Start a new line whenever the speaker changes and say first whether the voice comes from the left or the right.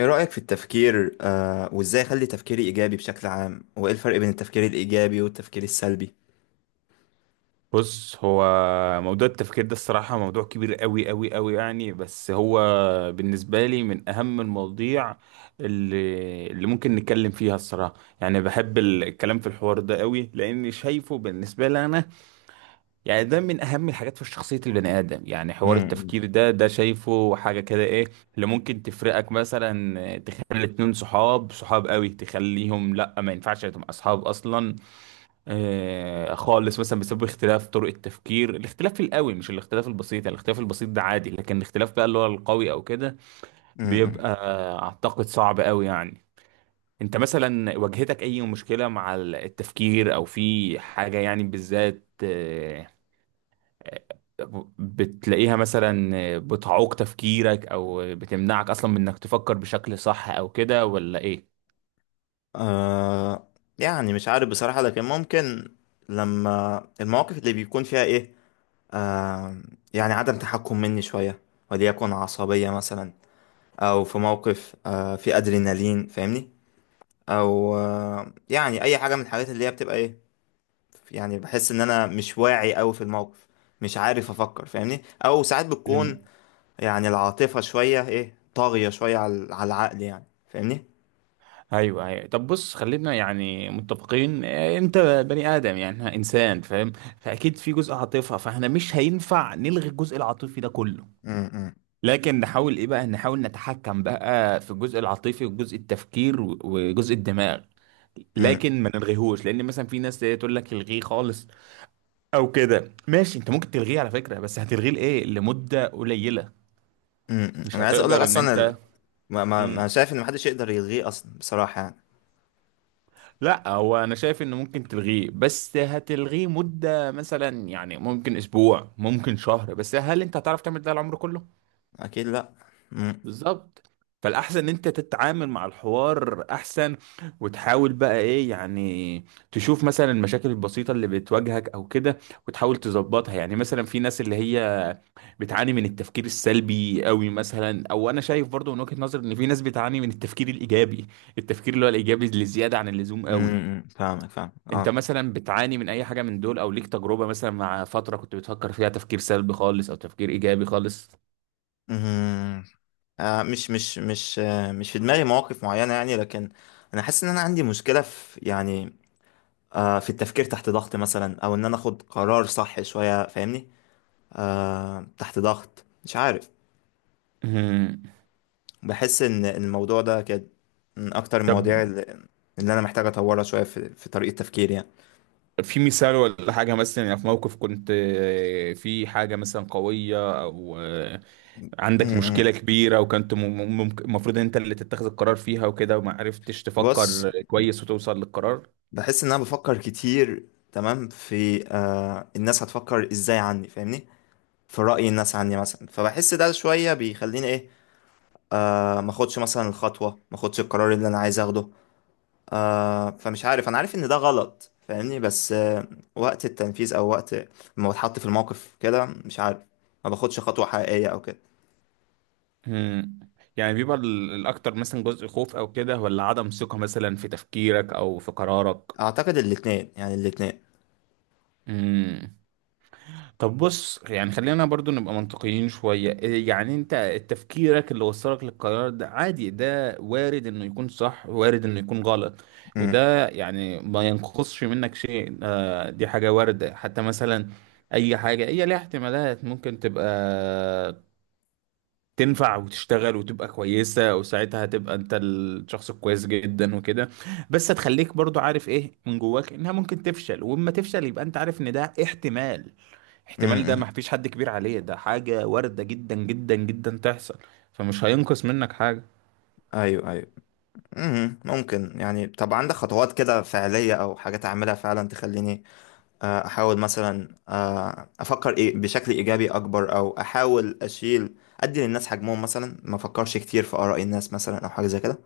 left: ايه رأيك في التفكير وازاي اخلي تفكيري ايجابي بشكل عام وايه الفرق بين التفكير الايجابي والتفكير السلبي؟
right: بص، هو موضوع التفكير ده الصراحة موضوع كبير قوي قوي قوي، يعني بس هو بالنسبة لي من أهم المواضيع اللي ممكن نتكلم فيها الصراحة. يعني بحب الكلام في الحوار ده قوي، لأني شايفه بالنسبة لي أنا، يعني ده من أهم الحاجات في شخصية البني آدم. يعني حوار
left: امم.
right: التفكير ده شايفه حاجة كده، إيه اللي ممكن تفرقك. مثلا تخلي اتنين صحاب صحاب قوي تخليهم لأ، ما ينفعش تبقى أصحاب أصلا، خالص، مثلا بسبب اختلاف طرق التفكير، الاختلاف القوي مش الاختلاف البسيط. يعني الاختلاف البسيط ده عادي، لكن الاختلاف بقى اللي هو القوي او كده
left: امم.
right: بيبقى اعتقد صعب قوي يعني. انت مثلا واجهتك اي مشكلة مع التفكير، او في حاجة يعني بالذات، آه، بتلاقيها مثلا بتعوق تفكيرك او بتمنعك اصلا من انك تفكر بشكل صح او كده، ولا
left: آه يعني مش عارف بصراحة، لكن ممكن لما المواقف اللي بيكون فيها ايه آه يعني عدم تحكم مني شوية، وليكن عصبية مثلا، او في موقف في ادرينالين، فاهمني؟ او يعني اي حاجة من الحاجات اللي هي بتبقى يعني. بحس ان انا مش واعي اوي في الموقف، مش عارف افكر، فاهمني؟ او ساعات
right: ايه؟
left: بتكون يعني العاطفة شوية طاغية شوية على العقل يعني، فاهمني؟
right: ايوه، ايوه. طب بص، خلينا يعني متفقين، انت بني ادم، يعني إحنا انسان فاهم، فاكيد في جزء عاطفه، فاحنا مش هينفع نلغي الجزء العاطفي ده كله.
left: امم.
right: لكن نحاول ايه بقى، نحاول نتحكم بقى في الجزء العاطفي وجزء التفكير و- وجزء الدماغ،
left: امم.
right: لكن ما نلغيهوش. لان مثلا في ناس تقول لك الغيه خالص او كده. ماشي، انت ممكن تلغيه على فكره، بس هتلغيه لايه، لمده قليله،
left: امم.
right: مش
left: انا عايز اقول لك
right: هتقدر ان
left: اصلا
right: انت.
left: ما شايف ان محدش يقدر يلغيه اصلا بصراحة يعني.
right: لا، هو انا شايف انه ممكن تلغيه، بس هتلغيه مدة مثلا، يعني ممكن اسبوع، ممكن شهر، بس هل انت هتعرف تعمل ده العمر كله؟
left: اكيد لا. امم.
right: بالظبط. فالاحسن ان انت تتعامل مع الحوار احسن، وتحاول بقى ايه يعني، تشوف مثلا المشاكل البسيطة اللي بتواجهك او كده، وتحاول تظبطها. يعني مثلا في ناس اللي هي بتعاني من التفكير السلبي قوي مثلا، او انا شايف برضو من وجهة نظر ان في ناس بتعاني من التفكير الايجابي، التفكير اللي هو الايجابي اللي زيادة عن اللزوم
left: امم. إمم،
right: قوي.
left: إمم. فاهمك، فاهم.
right: انت
left: اه.
right: مثلا بتعاني من اي حاجة من دول، او ليك تجربة مثلا مع فترة كنت بتفكر فيها تفكير سلبي خالص او تفكير ايجابي خالص؟
left: امم. مش في دماغي مواقف معينة يعني، لكن انا حاسس ان انا عندي مشكلة في يعني في التفكير تحت ضغط مثلا، او ان انا اخد قرار صح شوية، فاهمني؟ تحت ضغط، مش عارف.
right: مم.
left: بحس ان الموضوع ده كان من اكتر
right: طب
left: المواضيع اللي انا محتاج اطورها شويه في طريقه تفكيري يعني.
right: في مثال ولا حاجة، مثلا يعني في موقف كنت في حاجة مثلا قوية، او
left: م-
right: عندك مشكلة
left: م.
right: كبيرة، وكنت المفروض انت اللي تتخذ القرار فيها وكده، وما عرفتش
left: بص،
right: تفكر كويس وتوصل للقرار؟
left: بحس ان انا بفكر كتير تمام في الناس هتفكر ازاي عني، فاهمني؟ في رأي الناس عني مثلا. فبحس ده شويه بيخليني ايه آه ما اخدش مثلا الخطوه، ما اخدش القرار اللي انا عايز اخده. فمش عارف، انا عارف ان ده غلط، فاهمني؟ بس وقت التنفيذ، او وقت ما بتحط في الموقف كده، مش عارف، ما باخدش خطوه حقيقيه او كده.
right: مم. يعني بيبقى الاكتر مثلا جزء خوف او كده، ولا عدم ثقة مثلا في تفكيرك او في قرارك؟
left: اعتقد الاثنين، يعني الاثنين.
right: مم. طب بص، يعني خلينا برضو نبقى منطقيين شوية إيه، يعني انت تفكيرك اللي وصلك للقرار ده عادي، ده وارد انه يكون صح، وارد انه يكون غلط.
left: امم.
right: وده يعني ما ينقصش منك شيء، دي حاجة واردة. حتى مثلا اي حاجة هي ليها احتمالات، ممكن تبقى تنفع وتشتغل وتبقى كويسة، وساعتها هتبقى انت الشخص الكويس جدا وكده. بس هتخليك برضو عارف ايه من جواك انها ممكن تفشل، واما تفشل يبقى انت عارف ان ده احتمال. احتمال ده ما
left: امم.
right: فيش حد كبير عليه، ده حاجة واردة جدا جدا جدا تحصل، فمش هينقص منك حاجة.
left: ايوه، ايوه. مم. ممكن يعني؟ طب عندك خطوات كده فعليه او حاجات اعملها فعلا تخليني احاول مثلا افكر بشكل ايجابي اكبر، او احاول ادي للناس حجمهم مثلا، ما افكرش كتير في اراء الناس مثلا، او حاجه زي كده؟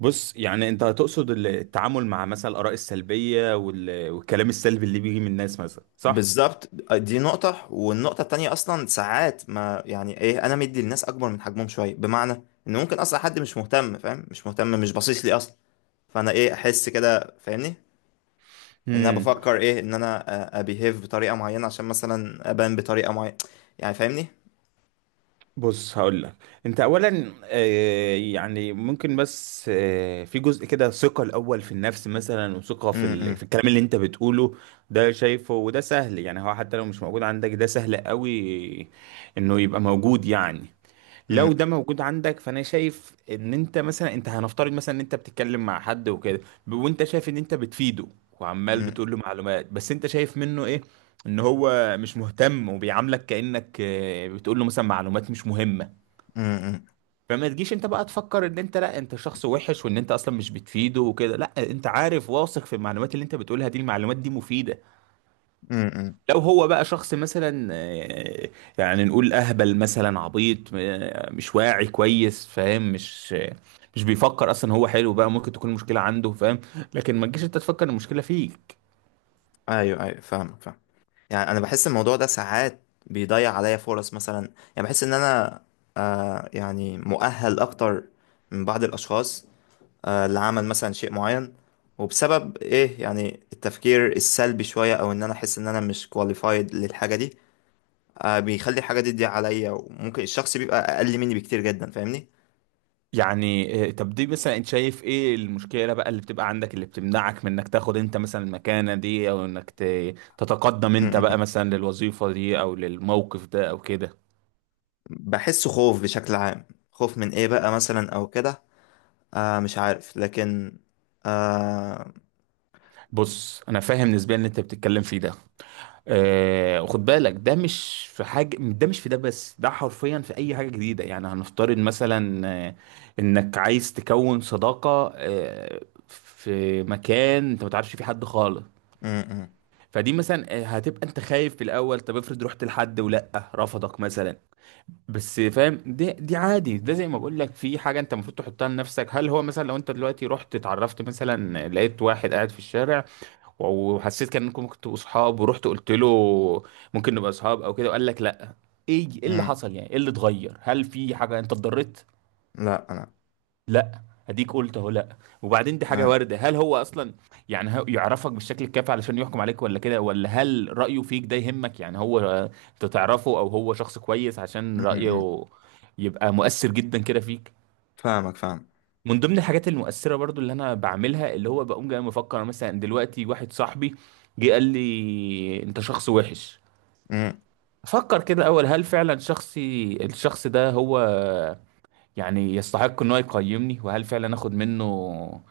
right: بص، يعني انت هتقصد التعامل مع مثلا الآراء السلبية والكلام السلبي اللي بيجي من الناس مثلا، صح؟
left: بالظبط، دي نقطة. والنقطة التانية أصلا ساعات ما يعني أنا مدي للناس أكبر من حجمهم شوية، بمعنى إن ممكن أصلا حد مش مهتم، فاهم؟ مش مهتم، مش باصص لي أصلا، فأنا أحس كده، فاهمني؟ ان انا
right: امم
left: بفكر ان انا ابيهيف بطريقه معينه، عشان مثلا ابان بطريقه معينه، يعني فاهمني؟
right: بص هقول لك. انت اولا يعني ممكن، بس في جزء كده ثقة الاول في النفس مثلا، وثقة في
left: امم.
right: في الكلام اللي انت بتقوله. ده شايفه، وده سهل. يعني هو حتى لو مش موجود عندك ده سهل قوي انه يبقى موجود يعني. لو
left: امم.
right: ده موجود عندك، فانا شايف ان انت مثلا، انت هنفترض مثلا ان انت بتتكلم مع حد وكده، وانت شايف ان انت بتفيده، وعمال
left: امم.
right: بتقول له معلومات، بس انت شايف منه ايه ان هو مش مهتم، وبيعاملك كأنك بتقول له مثلا معلومات مش مهمة.
left: امم.
right: فما تجيش انت بقى تفكر ان انت، لا، انت شخص وحش وان انت اصلا مش بتفيده وكده. لا، انت عارف، واثق في المعلومات اللي انت بتقولها دي، المعلومات دي مفيدة.
left: امم.
right: لو هو بقى شخص مثلا يعني نقول اهبل مثلا، عبيط، مش واعي كويس، فاهم، مش بيفكر اصلا، هو حلو بقى، ممكن تكون المشكله عنده، فاهم، لكن ما تجيش انت تفكر إن المشكله فيك.
left: ايوه، ايوه، فاهمك فاهم. يعني انا بحس الموضوع ده ساعات بيضيع عليا فرص مثلا. يعني بحس ان انا يعني مؤهل اكتر من بعض الاشخاص لعمل مثلا شيء معين، وبسبب يعني التفكير السلبي شويه، او ان انا احس ان انا مش كواليفايد للحاجه دي. بيخلي الحاجة دي تضيع عليا، وممكن الشخص بيبقى أقل مني بكتير جدا، فاهمني؟
right: يعني طب دي مثلا انت شايف ايه المشكله بقى اللي بتبقى عندك اللي بتمنعك من انك تاخد انت مثلا المكانه دي، او انك تتقدم انت
left: م-
right: بقى
left: م-.
right: مثلا للوظيفه دي او للموقف ده او كده؟
left: بحس خوف بشكل عام. خوف من إيه بقى مثلا أو كده؟ مش عارف، لكن آه
right: بص، انا فاهم نسبيا اللي انت بتتكلم فيه ده، وخد بالك ده مش في حاجة، ده مش في ده بس، ده حرفيا في أي حاجة جديدة. يعني هنفترض مثلا إنك عايز تكون صداقة في مكان أنت ما تعرفش فيه حد خالص.
left: م- م-
right: فدي مثلا هتبقى أنت خايف في الأول. طب افرض رحت لحد ولأ رفضك مثلا، بس فاهم دي عادي. ده زي ما بقول لك، في حاجة أنت المفروض تحطها لنفسك. هل هو مثلا لو أنت دلوقتي رحت اتعرفت مثلا، لقيت واحد قاعد في الشارع، وحسيت كان انكم ممكن تبقوا صحاب، ورحت قلت له ممكن نبقى صحاب او كده، وقال لك لا، ايه ايه اللي
left: م-.
right: حصل؟ يعني ايه اللي اتغير؟ هل في حاجه انت اتضررت؟
left: لا أنا
right: لا. اديك قلت اهو لا. وبعدين دي حاجه
left: آه،
right: وارده. هل هو اصلا، يعني، هو يعرفك بالشكل الكافي علشان يحكم عليك ولا كده، ولا هل رايه فيك ده يهمك؟ يعني هو انت تعرفه، او هو شخص كويس عشان
left: م- م-.
right: رايه يبقى مؤثر جدا كده فيك؟
left: فاهمك، فاهم.
right: من ضمن الحاجات المؤثرة برضو اللي انا بعملها اللي هو، بقوم جاي مفكر أنا مثلا دلوقتي، واحد صاحبي جه قال لي انت شخص وحش،
left: م-
right: افكر كده اول، هل فعلا الشخص ده هو يعني يستحق ان هو يقيمني؟ وهل فعلا اخد منه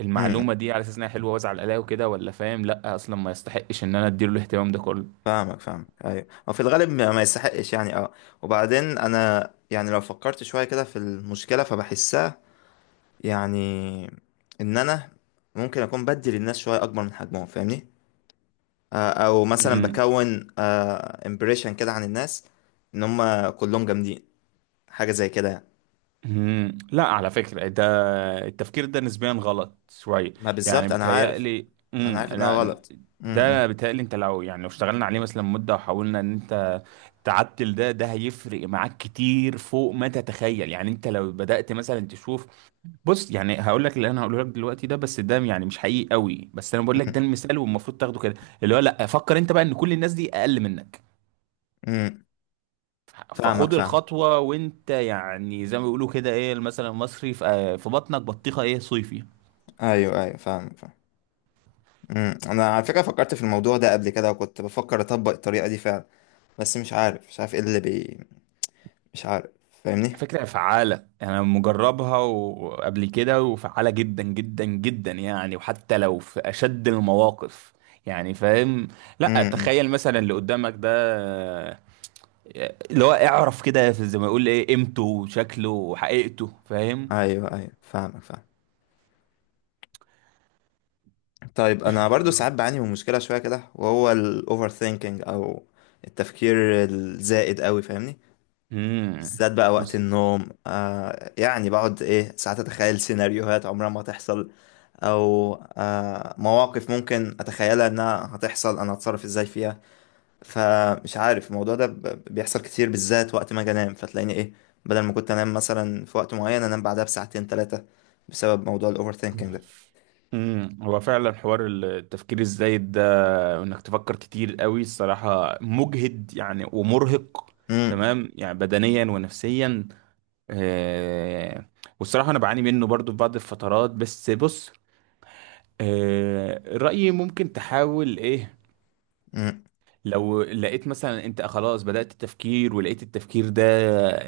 right: المعلومة
left: م-.
right: دي على اساس انها حلوة وازعل عليها وكده، ولا فاهم لا اصلا ما يستحقش ان انا اديله الاهتمام ده كله؟
left: فاهمك فاهم. أيوة، وفي الغالب ما يستحقش يعني، أه. وبعدين أنا يعني لو فكرت شوية كده في المشكلة فبحسها يعني، إن أنا ممكن أكون بدي للناس شوية أكبر من حجمهم، فاهمني؟ او مثلا
right: مم.
left: بكون امبريشن كده عن الناس ان هم كلهم جامدين، حاجه زي كده يعني.
right: مم. لا، على فكرة ده التفكير ده نسبيا غلط شويه.
left: ما
right: يعني
left: بالظبط، انا عارف،
right: بيتهيألي،
left: انا عارف ان هو
right: لا
left: غلط. امم.
right: ده بيتهيألي انت لو، يعني لو اشتغلنا عليه مثلا مده، وحاولنا ان انت تعدل ده، ده هيفرق معاك كتير فوق ما تتخيل. يعني انت لو بدأت مثلا تشوف. بص، يعني هقول لك اللي انا هقوله لك دلوقتي ده بس، ده يعني مش حقيقي قوي، بس انا بقول لك ده المثال والمفروض تاخده كده. اللي هو، لا، فكر انت بقى ان كل الناس دي اقل منك.
left: امم. فاهمك،
right: فخد
left: فاهم.
right: الخطوه، وانت يعني زي ما بيقولوا كده ايه المثل المصري، في بطنك بطيخه ايه صيفي.
left: ايوه، ايوه، فاهمك فاهم. امم. انا على فكره فكرت في الموضوع ده قبل كده، وكنت بفكر اطبق الطريقه دي فعلا، بس مش عارف، مش عارف ايه اللي مش عارف، فاهمني؟
right: فكرة فعالة يعني، أنا مجربها وقبل كده، وفعالة جدا جدا جدا يعني، وحتى لو في أشد المواقف، يعني فاهم. لا،
left: امم.
right: تخيل مثلا اللي قدامك ده، اللي هو اعرف كده زي ما يقول ايه قيمته وشكله وحقيقته، فاهم.
left: ايوه، ايوه، فاهمك فاهم. طيب، انا برضو ساعات بعاني من مشكله شويه كده، وهو الاوفر ثينكينج او التفكير الزائد قوي، فاهمني؟
right: امم
left: بالذات بقى وقت
right: بس
left: النوم يعني، بقعد ساعات اتخيل سيناريوهات عمرها ما هتحصل، او مواقف ممكن اتخيلها انها هتحصل، انا هتصرف ازاي فيها. فمش عارف، الموضوع ده بيحصل كتير، بالذات وقت ما اجي انام، فتلاقيني بدل ما كنت انام مثلا في وقت معين، انام بعدها بساعتين 3، بسبب موضوع الاوفر ثينكينج ده.
right: هو فعلا حوار التفكير الزايد ده وانك تفكر كتير قوي الصراحة مجهد، يعني ومرهق،
left: امم.
right: تمام، يعني بدنيا ونفسيا. آه، والصراحة أنا بعاني منه برضو في بعض الفترات، بس بص رأيي ممكن تحاول إيه.
left: امم.
right: لو لقيت مثلا أنت خلاص بدأت التفكير، ولقيت التفكير ده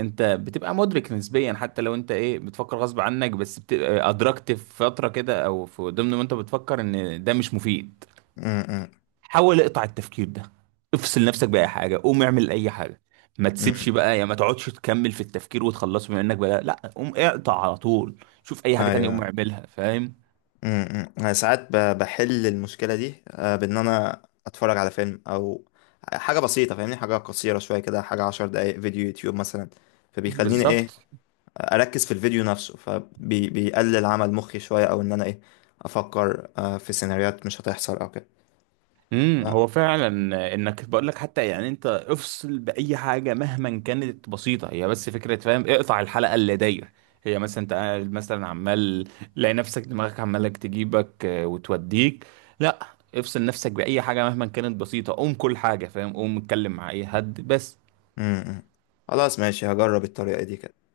right: أنت بتبقى مدرك نسبيا، حتى لو أنت إيه بتفكر غصب عنك، بس بتبقى أدركت في فترة كده، أو في ضمن ما أنت بتفكر إن ده مش مفيد،
left: امم.
right: حاول اقطع التفكير ده. افصل نفسك بأي حاجة، قوم اعمل أي حاجة. ما
left: امم.
right: تسيبش بقى يا ما تقعدش تكمل في التفكير وتخلصه، بما انك بلا لا، قوم اقطع على طول. شوف أي حاجة تانية قوم
left: ايوه.
right: اعملها، فاهم.
left: امم، انا ساعات بحل المشكله دي بان انا اتفرج على فيلم، او حاجه بسيطه، فاهمني؟ حاجه قصيره شويه كده، حاجه 10 دقائق فيديو يوتيوب مثلا. فبيخليني
right: بالظبط.
left: اركز في الفيديو نفسه، فبيقلل عمل مخي شويه، او ان انا افكر في سيناريوهات مش هتحصل او كده.
right: هو فعلا، انك بقول لك حتى يعني انت افصل باي حاجه مهما كانت بسيطه، هي بس فكره، فاهم، اقطع الحلقه اللي داير. هي مثلا انت قاعد مثلا عمال، تلاقي نفسك دماغك عمالك تجيبك وتوديك. لا، افصل نفسك باي حاجه مهما كانت بسيطه، قوم كل حاجه، فاهم، قوم اتكلم مع اي حد بس.
left: امم. خلاص، ماشي، هجرب الطريقه دي كده.